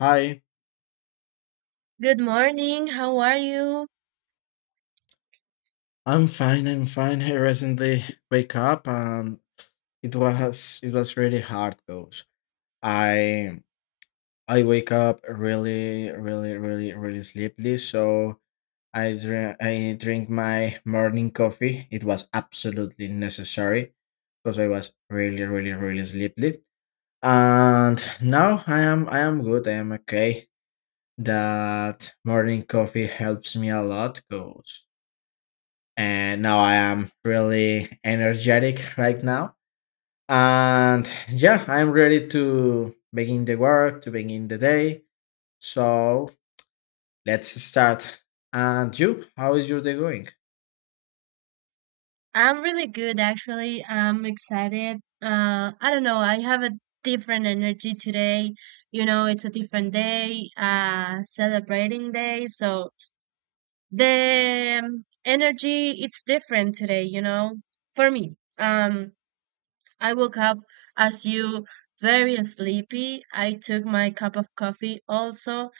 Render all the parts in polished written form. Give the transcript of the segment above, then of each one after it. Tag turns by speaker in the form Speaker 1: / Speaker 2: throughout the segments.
Speaker 1: Hi,
Speaker 2: Good morning. How are you?
Speaker 1: I'm fine. I recently wake up and it was really hard goes. I I wake up really sleepy, so I drink my morning coffee. It was absolutely necessary because I was really sleepy. And now I am good. I am okay. That morning coffee helps me a lot goes, and now I am really energetic right now. And yeah, I'm ready to begin the work, to begin the day. So let's start. And you, how is your day going?
Speaker 2: I'm really good, actually. I'm excited. I don't know. I have a different energy today. You know, it's a different day, celebrating day. So the energy, it's different today, you know, for me. I woke up as you very sleepy. I took my cup of coffee also,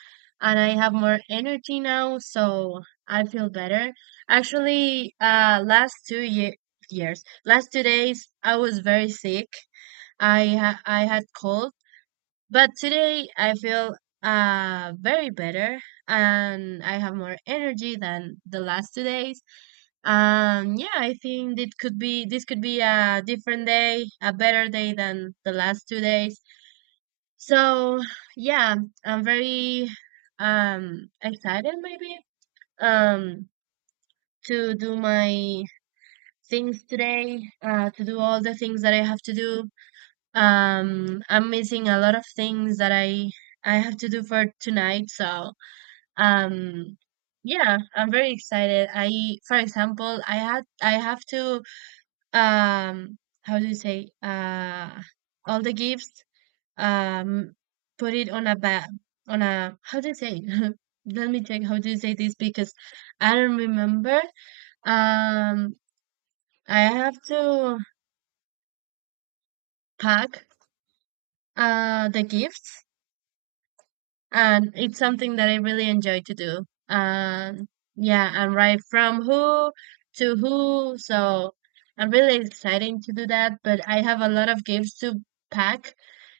Speaker 2: and I have more energy now, so I feel better. Actually, last two ye years, last 2 days, I was very sick. I had cold, but today I feel very better and I have more energy than the last 2 days. Yeah, I think it could be this could be a different day, a better day than the last 2 days. So yeah, I'm very excited maybe um to do my things today, to do all the things that I have to do I'm missing a lot of things that I have to do for tonight, so um yeah, I'm very excited. I For example, I have to, how do you say, all the gifts, um put it on a bag, on a, how do you say it? Let me check how do you say this, because I don't remember. um I have to pack the gifts, and it's something that I really enjoy to do. And yeah, and write from who to who. So I'm really excited to do that, but I have a lot of gifts to pack,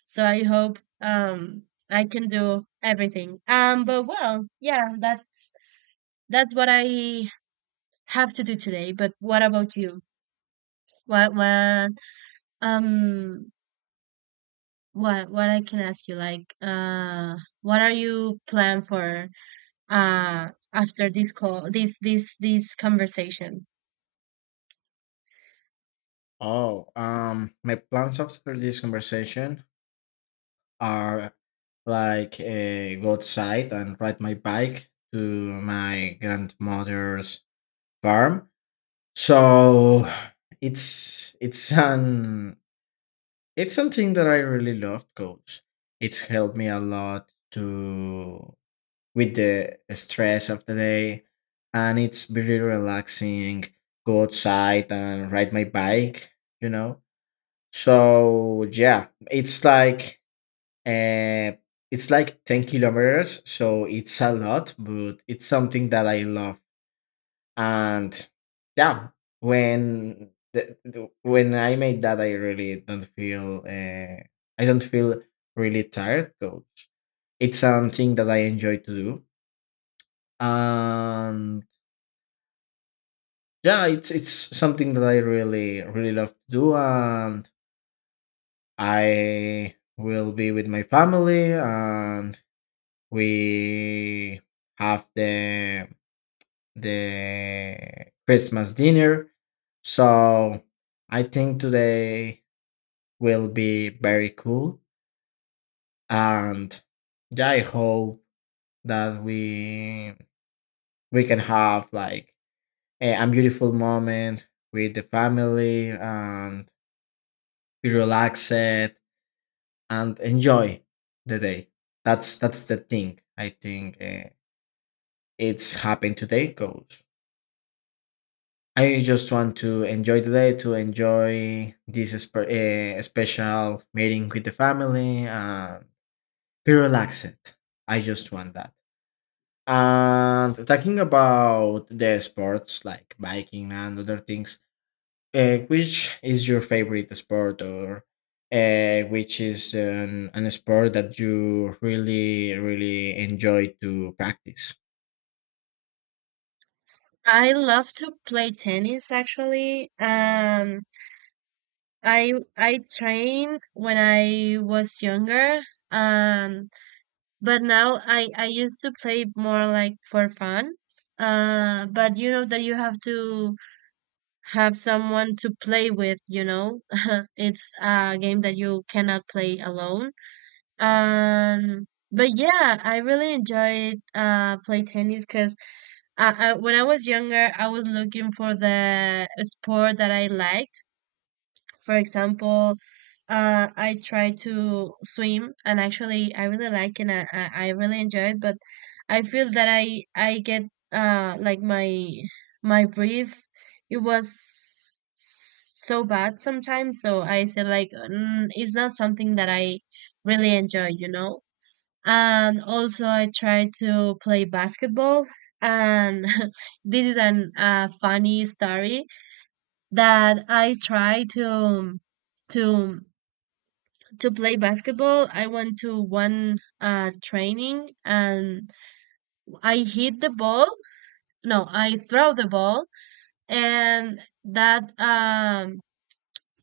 Speaker 2: so I hope I can do everything. But well, yeah, that's what I have to do today. But what about you? What um what I can ask you, like, what are you plan for uh after this call, this conversation?
Speaker 1: Oh, my plans after this conversation are go outside and ride my bike to my grandmother's farm. So it's it's an It's something that I really love because it's helped me a lot to with the stress of the day, and it's very relaxing go outside and ride my bike, you know. So yeah, uh it's like 10 kilometers, so it's a lot, but it's something that I love. And yeah, when when I made that, I really don't feel I don't feel really tired 'cause it's something that I enjoy to do. And yeah, it's something that I really love to do, and I will be with my family, and we have the Christmas dinner. So I think today will be very cool. And yeah, I hope that we can have like a beautiful moment with the family and be relaxed and enjoy the day. That's the thing. I think it's happened today, coach. I just want to enjoy the day, to enjoy this special meeting with the family, and be relaxed. I just want that. And talking about the sports like biking and other things, which is your favorite sport, or which is an sport that you really enjoy to practice?
Speaker 2: I love to play tennis, actually. I trained when I was younger. um but now I used to play more like for fun. But you know that you have to have someone to play with, you know? It's a game that you cannot play alone. But yeah, I really enjoyed play tennis, because when I was younger, I was looking for the sport that I liked. For example, I tried to swim, and actually, I really like and I really enjoy it. But I feel that I get like my breath, it was so bad sometimes. So I said like, mm, it's not something that I really enjoy, you know. And also I try to play basketball. And this is an a funny story, that I try to to play basketball. I went to one training, and I hit the ball. No, I throw the ball, and that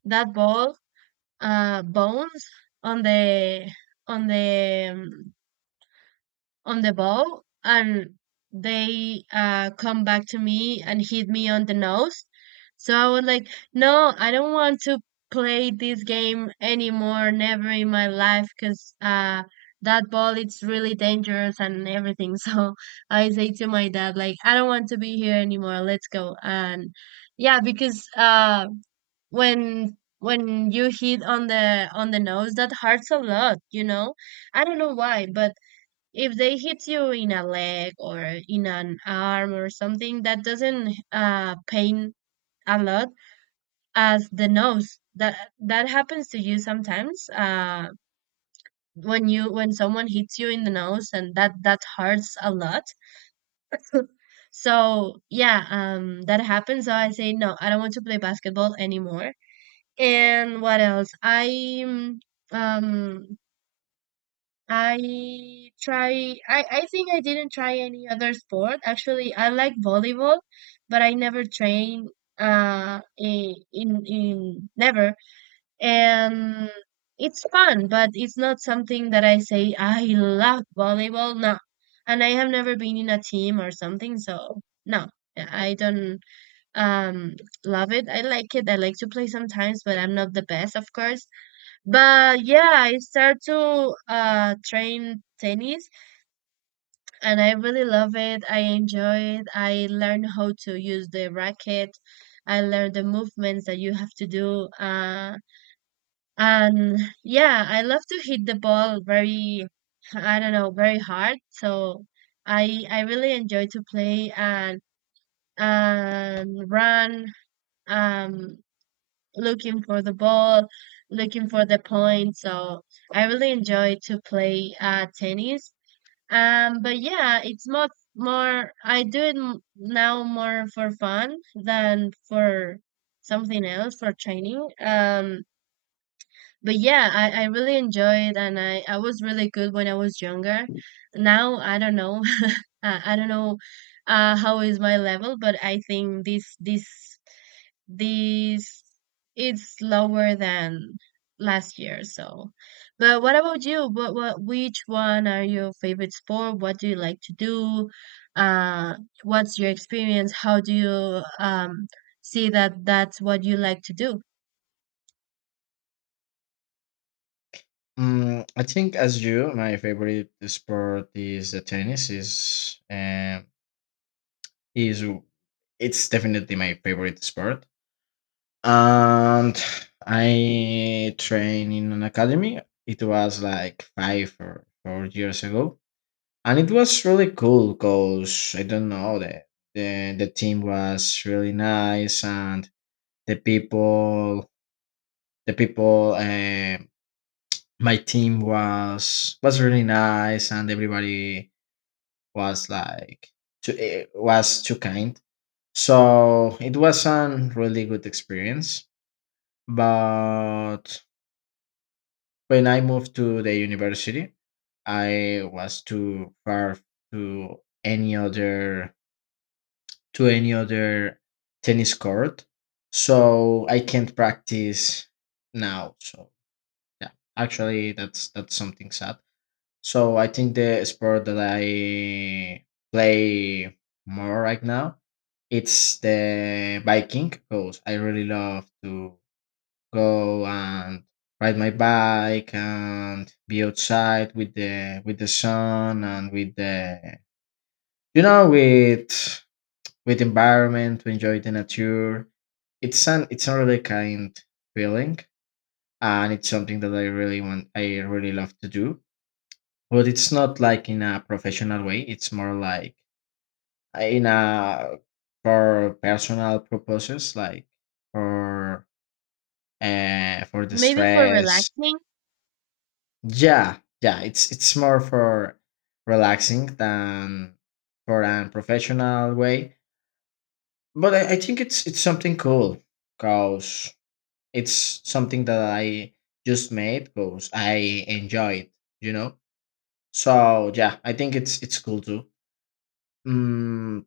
Speaker 2: that ball bones on the on the on the ball, and they come back to me and hit me on the nose. So I was like, no, I don't want to play this game anymore, never in my life, because that ball it's really dangerous and everything. So I say to my dad, like, I don't want to be here anymore. Let's go. And yeah, because when you hit on the nose, that hurts a lot, you know. I don't know why, but if they hit you in a leg or in an arm or something, that doesn't pain a lot as the nose. That that happens to you sometimes, when you when someone hits you in the nose, and that that hurts a lot. So yeah, that happens. So I say, no, I don't want to play basketball anymore. And what else, um I try, I think I didn't try any other sport. Actually, I like volleyball, but I never trained in never. And it's fun, but it's not something that I say I love volleyball. No. And I have never been in a team or something, so no. Yeah, I don't um love it. I like it. I like to play sometimes, but I'm not the best, of course. But yeah, I start to train tennis, and I really love it. I enjoy it. I learn how to use the racket. I learn the movements that you have to do. And yeah, I love to hit the ball very, I don't know, very hard. So I really enjoy to play and run. Um Looking for the ball, looking for the point. So I really enjoy to play tennis. But yeah, it's much more. I do it now more for fun than for something else, for training. But yeah, I really enjoy it, and I was really good when I was younger. Now I don't know. I don't know how is my level, but I think this it's lower than last year. So, but what about you? What which one are your favorite sport? What do you like to do? Uh, what's your experience? How do you see that that's what you like to do?
Speaker 1: I think, as you, my favorite sport is the tennis. Is It's definitely my favorite sport. And I trained in an academy. It was like 5 or 4 years ago, and it was really cool because I don't know, the the team was really nice, and the people the people my team was really nice, and everybody was was too kind. So it was a really good experience, but when I moved to the university, I was too far to any other any other tennis court, so I can't practice now. So yeah, actually, that's something sad. So I think the sport that I play more right now, it's the biking because I really love to go and ride my bike and be outside with the sun, and with the, you know, with the environment, to enjoy the nature. It's an it's a really kind feeling, and it's something that I really love to do, but it's not like in a professional way. It's more like in a for personal purposes, like for for the
Speaker 2: Maybe for
Speaker 1: stress.
Speaker 2: relaxing.
Speaker 1: Yeah, yeah, it's more for relaxing than for an professional way. But I think it's something cool because it's something that I just made because I enjoy it, you know? So yeah, I think it's cool too. Mm,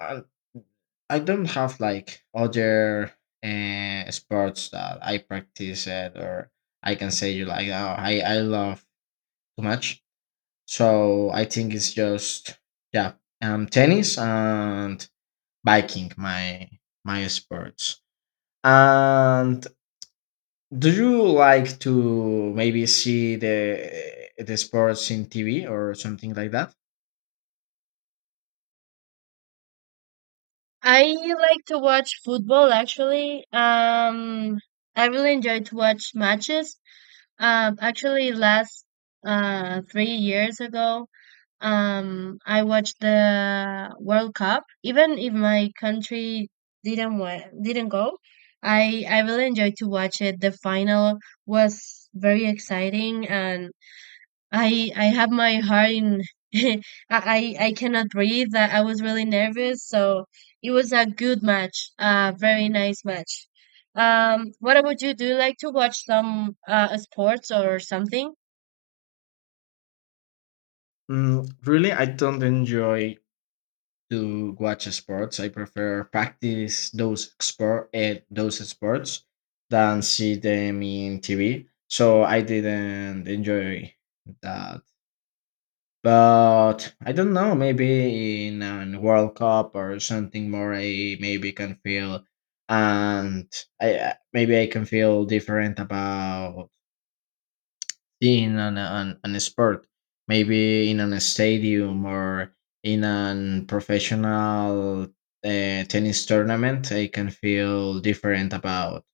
Speaker 1: I, I don't have like other sports that I practice it, or I can say you like, oh, I love too much. So I think it's just, yeah, tennis and biking my sports. And do you like to maybe see the sports in TV or something like that?
Speaker 2: I like to watch football, actually. I really enjoy to watch matches. Actually last 3 years ago, I watched the World Cup. Even if my country didn't go, I really enjoyed to watch it. The final was very exciting, and I have my heart in. I I I cannot breathe. I was really nervous, so it was a good match. A very nice match. What about you? Do you like to watch some sports or something?
Speaker 1: Really, I don't enjoy to watch sports. I prefer practice those sports than see them in TV. So I didn't enjoy that. But I don't know, maybe in a World Cup or something more, I maybe can feel, and maybe I can feel different about being on on a sport, maybe in a stadium or in a professional tennis tournament. I can feel different about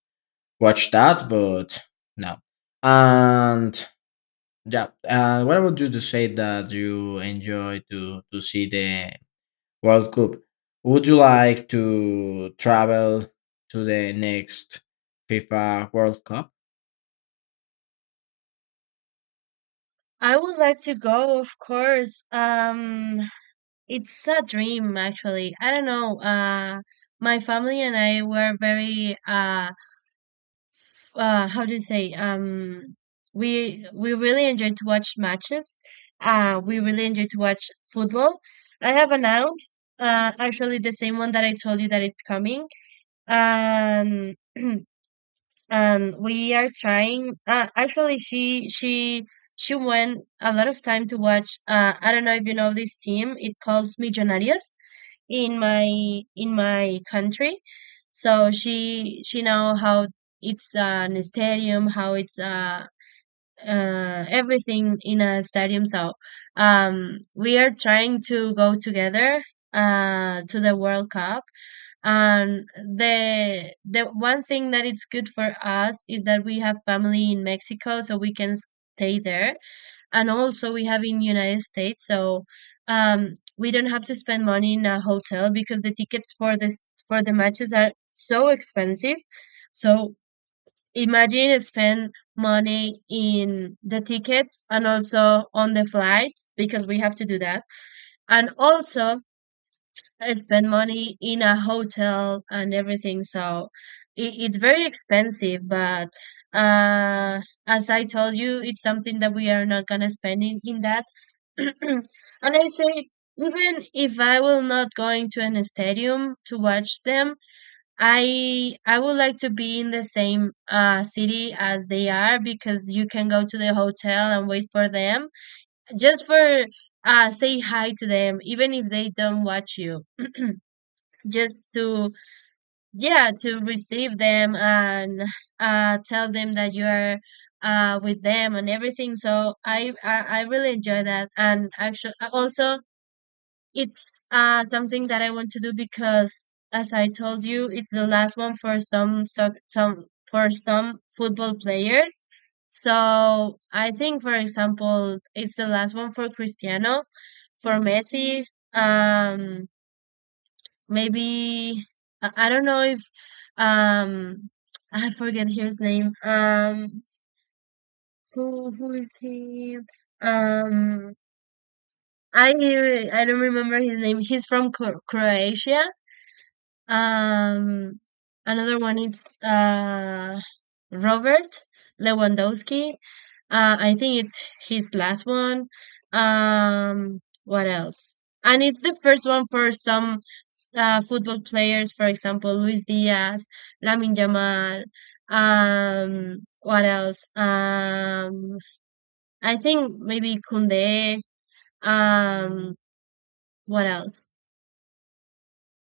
Speaker 1: watch that, but no. And yeah. What about you to say that you enjoy to see the World Cup? Would you like to travel to the next FIFA World Cup?
Speaker 2: I would like to go, of course. It's a dream, actually. I don't know. My family and I were very how do you say? We really enjoyed to watch matches. We really enjoyed to watch football. I have an aunt, actually the same one that I told you that it's coming. Um, and we are trying. Actually, she went a lot of time to watch. I don't know if you know this team. It calls Millonarios, in my in my country. So she know how it's an stadium, how it's everything in a stadium. So we are trying to go together to the World Cup. And the one thing that it's good for us is that we have family in Mexico, so we can stay there, and also we have in United States, so we don't have to spend money in a hotel, because the tickets for this for the matches are so expensive. So imagine spend money in the tickets and also on the flights, because we have to do that, and also spend money in a hotel and everything. So it's very expensive, but uh as I told you, it's something that we are not gonna spend in that. And I say, even if I will not going to an stadium to watch them, I would like to be in the same city as they are, because you can go to the hotel and wait for them, just for say hi to them, even if they don't watch you. Just to, yeah, to receive them and tell them that you are with them and everything. So I really enjoy that. And actually also, it's something that I want to do because, as I told you, it's the last one for some football players. So I think, for example, it's the last one for Cristiano, for Messi. Um, maybe I don't know if um I forget his name. Who is he? Um, I I don't remember his name. He's from Croatia. Um, another one is Robert Lewandowski. I think it's his last one. What else? And it's the first one for some football players, for example, Luis Diaz, Lamin Yamal. What else? I think maybe Kunde. Um, what else?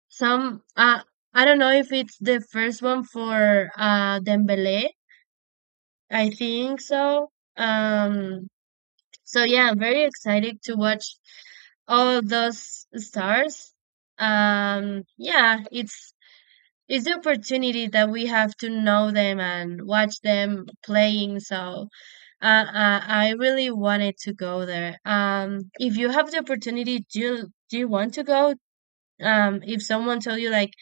Speaker 2: Some I don't know if it's the first one for Dembele. I think so. Um so yeah, I'm very excited to watch all those stars. Yeah, it's the opportunity that we have to know them and watch them playing. So I really wanted to go there. If you have the opportunity, do you want to go? If someone told you like,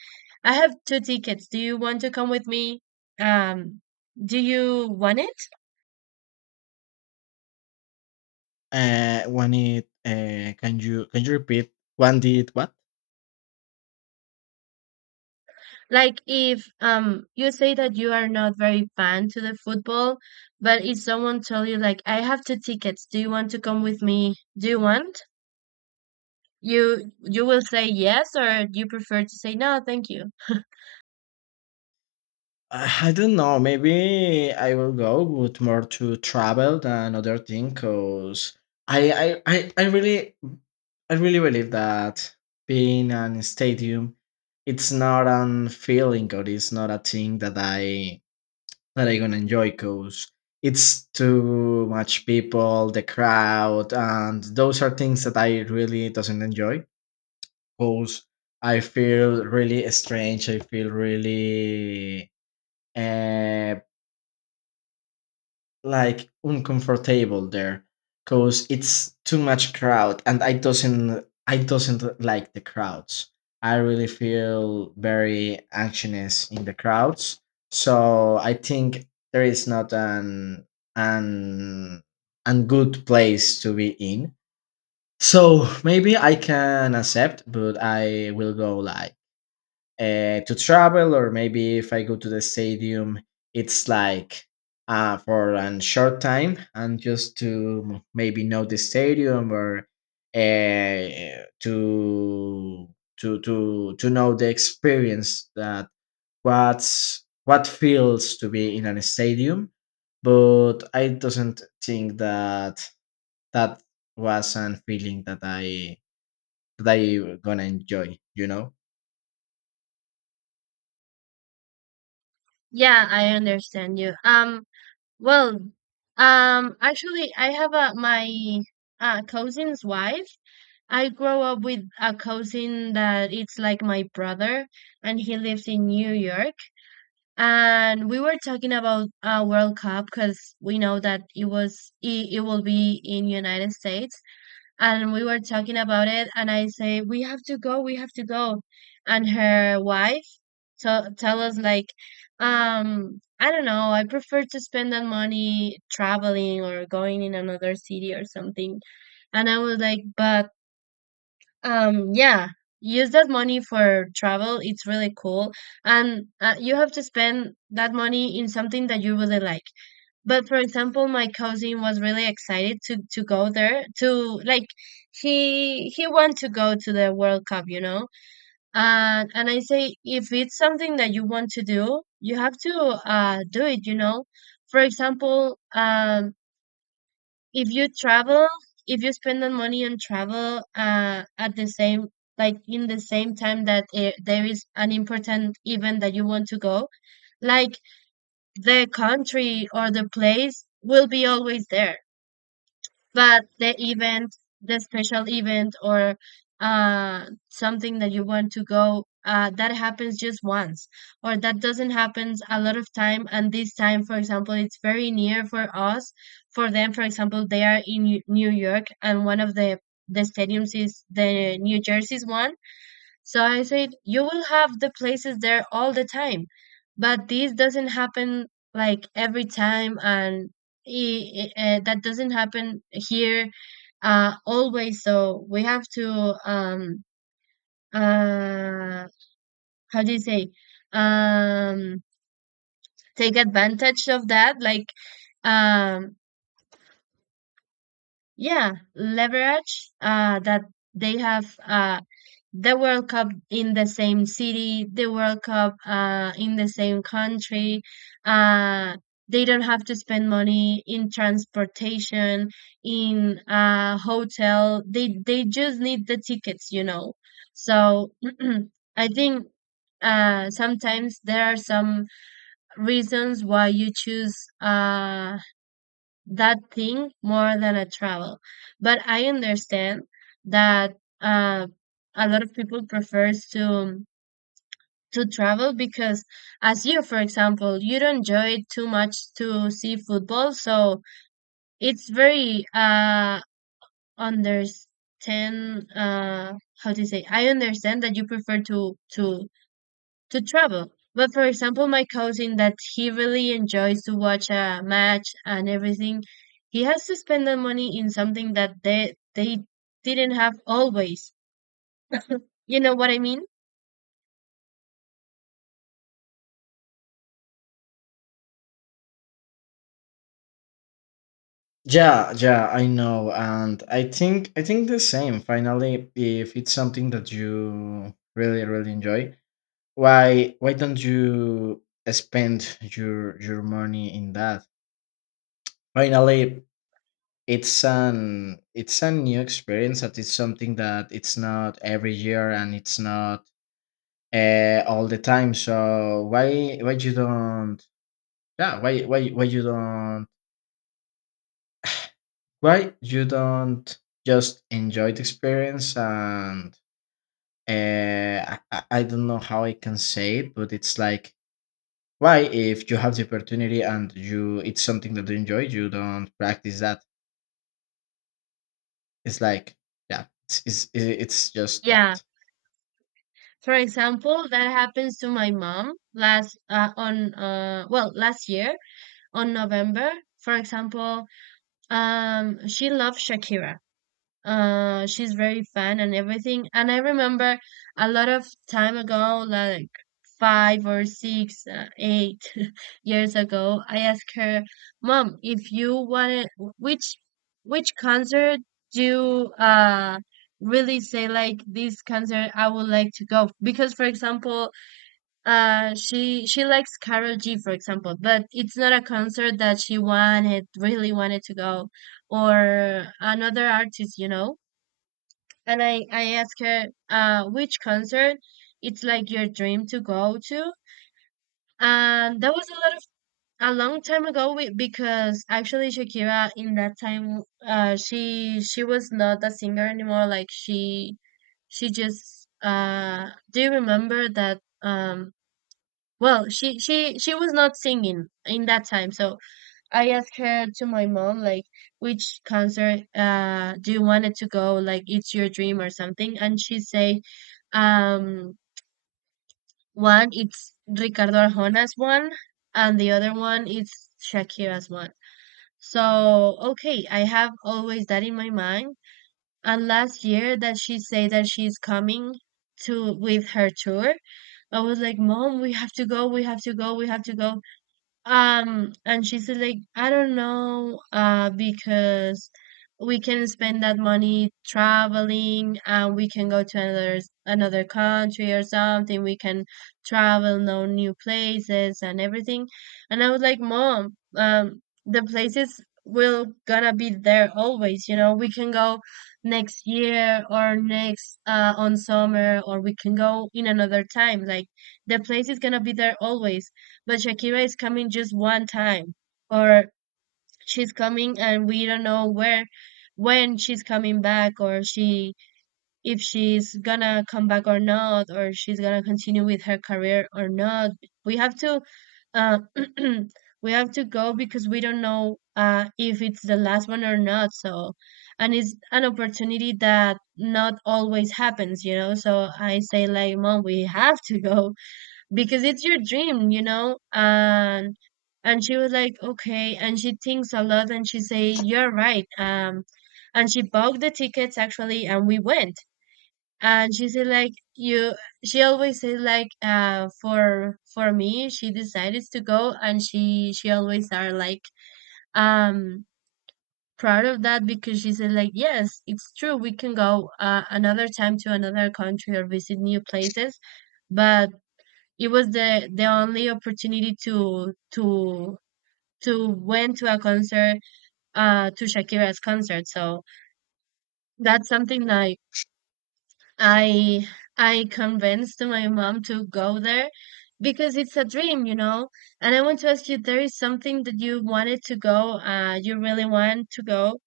Speaker 2: I have two tickets, do you want to come with me? Um, do you want it?
Speaker 1: When it Can you can you repeat when did what?
Speaker 2: Like if you say that you are not very fan to the football, but if someone told you like, I have two tickets, do you want to come with me? Do you want? You will say yes, or you prefer to say no, thank you?
Speaker 1: I don't know. Maybe I will go with more to travel than other thing, cause I I, I, I really I really believe that being in a stadium, it's not an feeling, or it's not a thing that I gonna enjoy, cause it's too much people, the crowd, and those are things that I really doesn't enjoy, cause I feel really strange. I feel really, uh, like uncomfortable there because it's too much crowd, and I doesn't like the crowds. I really feel very anxious in the crowds. So I think there is not an an good place to be in. So maybe I can accept, but I will go like to travel, or maybe if I go to the stadium, it's like for a short time, and just to maybe know the stadium, or uh, to to know the experience that what's what feels to be in a stadium. But I doesn't think that that was a feeling that I gonna enjoy, you know.
Speaker 2: Yeah, I understand you. Well, actually, I have a my cousin's wife. I grow up with a cousin that it's like my brother, and he lives in New York. And we were talking about World Cup because we know that it will be in United States, and we were talking about it. And I say we have to go, we have to go, and her wife t- tell us like, I don't know, I prefer to spend that money traveling or going in another city or something. And I was like, but yeah, use that money for travel. It's really cool. And you have to spend that money in something that you really like. But for example, my cousin was really excited to go there to like he want to go to the World Cup, you know? And I say if it's something that you want to do, you have to do it, you know? For example, if you travel, if you spend the money on travel, at the same like in the same time that there is an important event that you want to go, like the country or the place will be always there, but the event, the special event or something that you want to go that happens just once, or that doesn't happen a lot of time. And this time, for example, it's very near for us, for them. For example, they are in New York, and one of the stadiums is the New Jersey's one. So I said, you will have the places there all the time, but this doesn't happen like every time. And that doesn't happen here always. So we have to uh how do you say, um take advantage of that, like um yeah, leverage that they have the World Cup in the same city, the World Cup in the same country. Uh, they don't have to spend money in transportation, in a hotel. They just need the tickets, you know. So I think sometimes there are some reasons why you choose uh, that thing more than a travel. But I understand that uh, a lot of people prefers to travel because, as you, for example, you don't enjoy it too much to see football. So it's very understand how to say. I understand that you prefer to travel. But for example, my cousin that he really enjoys to watch a match and everything, he has to spend the money in something that they didn't have always. You know what I mean?
Speaker 1: Yeah, yeah, I know, and I think the same. Finally, if it's something that you really enjoy, why don't you spend your money in that? Finally, it's an it's a new experience. That it's something that it's not every year, and it's not all the time. So why you don't? Yeah, why you don't? Why you don't just enjoy the experience? And I don't know how I can say it, but it's like, why if you have the opportunity, and you, it's something that you enjoy, you don't practice that. It's like, yeah, it's just
Speaker 2: Yeah.
Speaker 1: that.
Speaker 2: For example, that happens to my mom last year on November. For example, she loves Shakira. She's very fan and everything. And I remember a lot of time ago, like five or six, eight years ago, I asked her, "Mom, if you wanted, which which concert do you really say like this concert I would like to go?" Because, for example, she likes Karol G, for example, but it's not a concert that she wanted really wanted to go, or another artist, you know. And I asked her, which concert it's like your dream to go to. And that was a lot of, a long time ago, we, because actually Shakira in that time she was not a singer anymore, like she just do you remember that? She was not singing in that time. So I asked her to my mom like which concert do you wanted to go, like it's your dream or something. And she say, um one it's Ricardo Arjona's one, and the other one is Shakira's one. So okay, I have always that in my mind. And last year, that she said that she's coming to with her tour, I was like, "Mom, we have to go, we have to go, we have to go." And she said like, I don't know, because we can spend that money traveling and we can go to another country or something. We can travel, know new places and everything. And I was like, Mom, the places will gonna be there always, you know. We can go next year or next on summer, or we can go in another time. Like the place is gonna be there always, but Shakira is coming just one time. Or she's coming and we don't know where, when she's coming back, or she if she's gonna come back or not, or she's gonna continue with her career or not. We have to, uh, we have to go because we don't know if it's the last one or not. So, and it's an opportunity that not always happens, you know. So I say like, mom, we have to go because it's your dream, you know? And she was like, okay. And she thinks a lot and she say, you're right. And she bought the tickets actually, and we went. And she said like you. She always said like for me, she decided to go, and she always are like um proud of that because she said like yes, it's true we can go another time to another country or visit new places, but it was the only opportunity to went to a concert, to Shakira's concert. So that's something like I I convinced my mom to go there because it's a dream, you know. And I want to ask you, there is something that you wanted to go, you really want to go.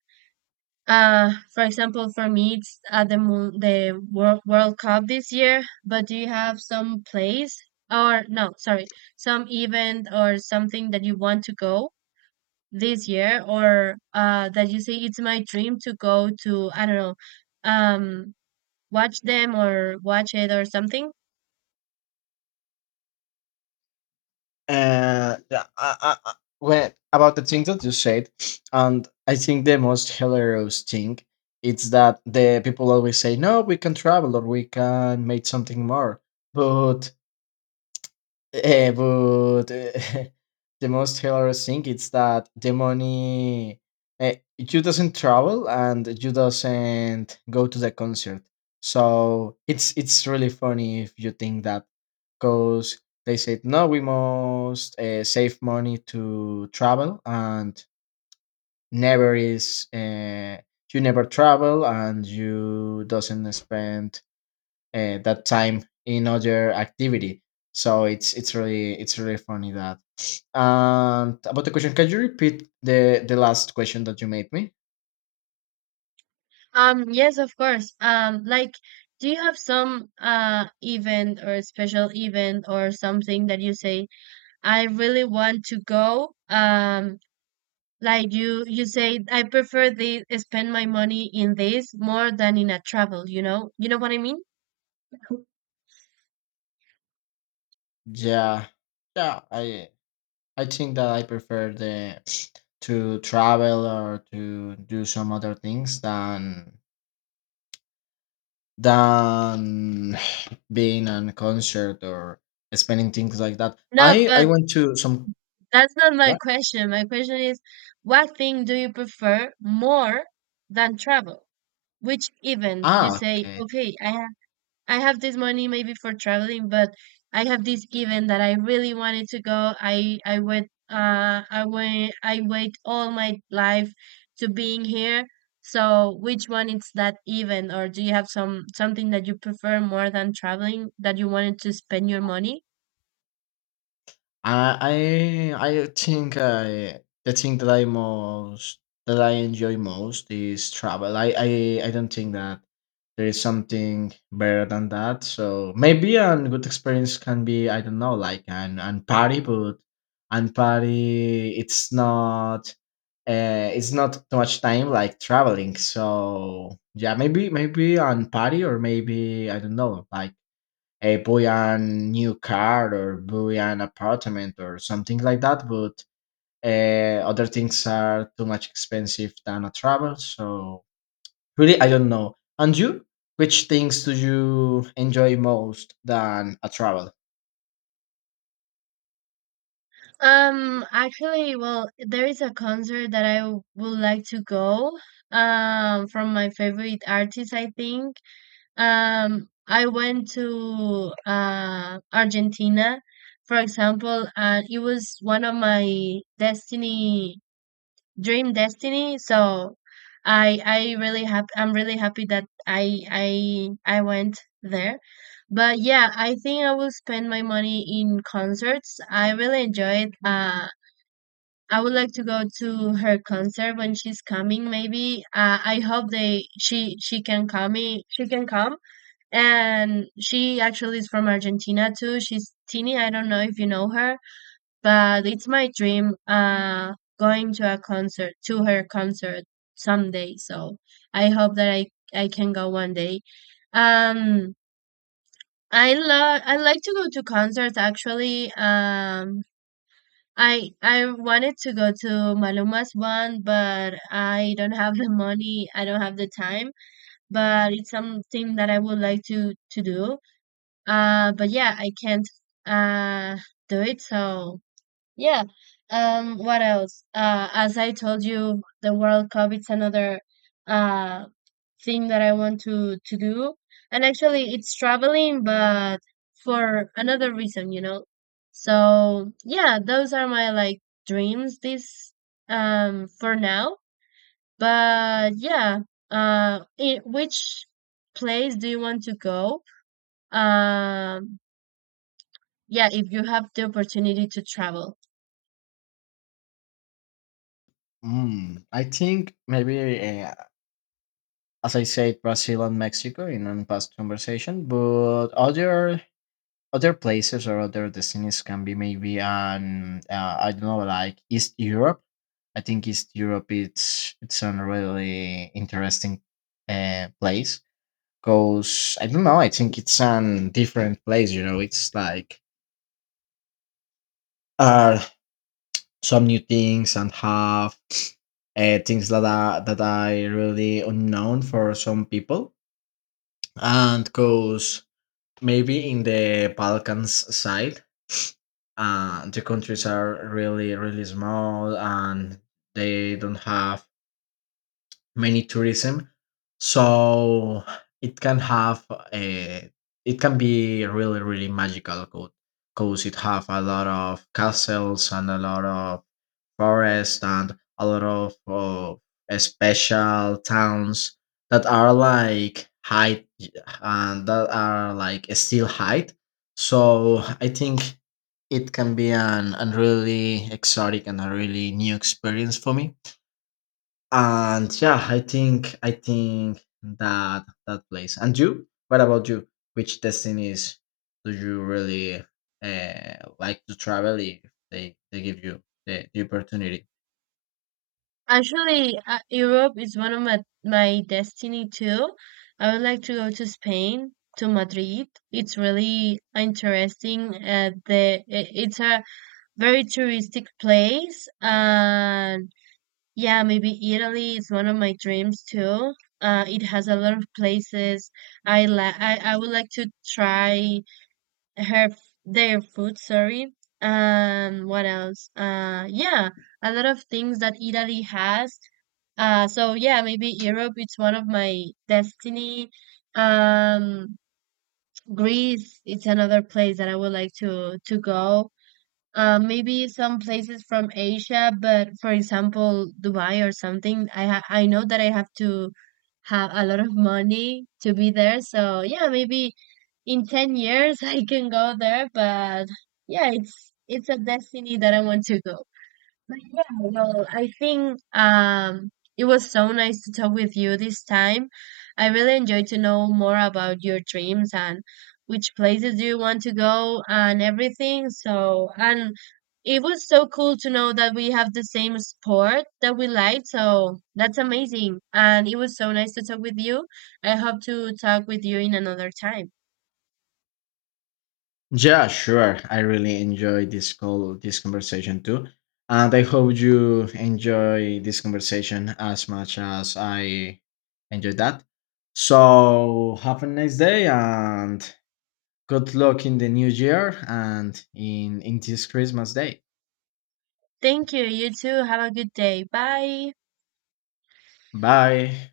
Speaker 2: For example, for me, it's the World Cup this year. But do you have some place, or no, sorry, some event or something that you want to go this year, or that you say it's my dream to go to? I don't know, um, watch them or watch it or something.
Speaker 1: Uh, yeah, I, I, I- about the thing that you said, and I think the most hilarious thing, it's that the people always say, no, we can travel or we can make something more, but Eh, but eh, the most hilarious thing is that the money, you doesn't travel and you doesn't go to the concert. So it's really funny if you think that, because they said no, we must save money to travel, and never is you never travel, and you doesn't spend that time in other activity. So it's really funny that. And about the question, can you repeat the last question that you made me?
Speaker 2: Yes, of course. Like, do you have some event or special event or something that you say, I really want to go? Like you say, I prefer the spend my money in this more than in a travel, you know? You know what I mean?
Speaker 1: Yeah, yeah. I think that I prefer the to travel or to do some other things than than being on a concert or spending things like that.
Speaker 2: No,
Speaker 1: I
Speaker 2: but
Speaker 1: went to some.
Speaker 2: that's not my
Speaker 1: Yeah.
Speaker 2: question. My question is, what thing do you prefer more than travel? Which even you
Speaker 1: Ah,
Speaker 2: say,
Speaker 1: okay.
Speaker 2: okay, I have this money maybe for traveling, but I have this given that I really wanted to go. I wait all my life to being here. So which one is that even, or do you have some something that you prefer more than traveling that you wanted to spend your money?
Speaker 1: I the thing that I enjoy most is travel. I don't think that there is something better than that. So maybe a good experience can be, I don't know, like an party, but an party it's not too much time like traveling. So yeah, maybe on party, or maybe I don't know, like a buy a new car or buy an apartment or something like that. But other things are too much expensive than a travel. So really, I don't know. And you, which things do you enjoy most than a travel?
Speaker 2: Actually, well, there is a concert that would like to go. From my favorite artist, I think. I went to Argentina, for example, and it was one of my destiny, dream destiny. So I really happy. I'm really happy that I went there. But yeah, I think I will spend my money in concerts. I really enjoyed. I would like to go to her concert when she's coming. Maybe. I hope they she can come. She can come, and she actually is from Argentina too. She's Tini. I don't know if you know her, but it's my dream going to a concert, to her concert someday. So I hope that I can go one day. Um I like to go to concerts actually. I wanted to go to Maluma's one, but I don't have the money, I don't have the time, but it's something that I would like to do. But yeah, I can't uh do it. So yeah. What else? As I told you, the World Cup it's another uh thing that I want to do, and actually it's traveling, but for another reason, you know. So yeah, those are my like dreams. This for now, but yeah. I Which place do you want to go? Um yeah, if you have the opportunity to travel,
Speaker 1: I think maybe, as I said, Brazil and Mexico in a past conversation, but other places or other destinies can be maybe an I don't know, like East Europe. I think East Europe it's a really interesting place, because I don't know. I think it's an different place. You know, it's like uh some new things, and have things that are really unknown for some people. And because maybe in the Balkans side, the countries are really small, and they don't have many tourism, so it can have a, it can be really magical, because it have a lot of castles and a lot of forest and a lot of special towns that are like height, and that are like still height. So I think it can be an really exotic and a really new experience for me. And yeah, I think that that place. And you? What about you? Which destinies do you really like to travel if they give you the opportunity?
Speaker 2: actually, Europe is one of my my destiny too. I would like to go to Spain, to Madrid. It's really interesting. It's a very touristic place. And yeah, maybe Italy is one of my dreams too. It has a lot of places. I would like to try their food, sorry. What else Yeah, a lot of things that Italy has. So yeah, maybe Europe it's one of my destiny. um Greece it's another place that I would like to go. Maybe some places from Asia, but for example Dubai or something, I know that I have to have a lot of money to be there. So yeah, maybe in 10 years I can go there. But yeah, it's a destiny that I want to go. But yeah, well, I think it was so nice to talk with you this time. I really enjoyed to know more about your dreams and which places do you want to go and everything. So, and it was so cool to know that we have the same sport that we like. So that's amazing. And it was so nice to talk with you. I hope to talk with you in another time.
Speaker 1: Yeah, sure. I really enjoyed this call, this conversation too. And I hope you enjoy this conversation as much as I enjoyed that. So have a nice day, and good luck in the new year, and in this Christmas day.
Speaker 2: Thank you. You too. Have a good day. Bye.
Speaker 1: Bye.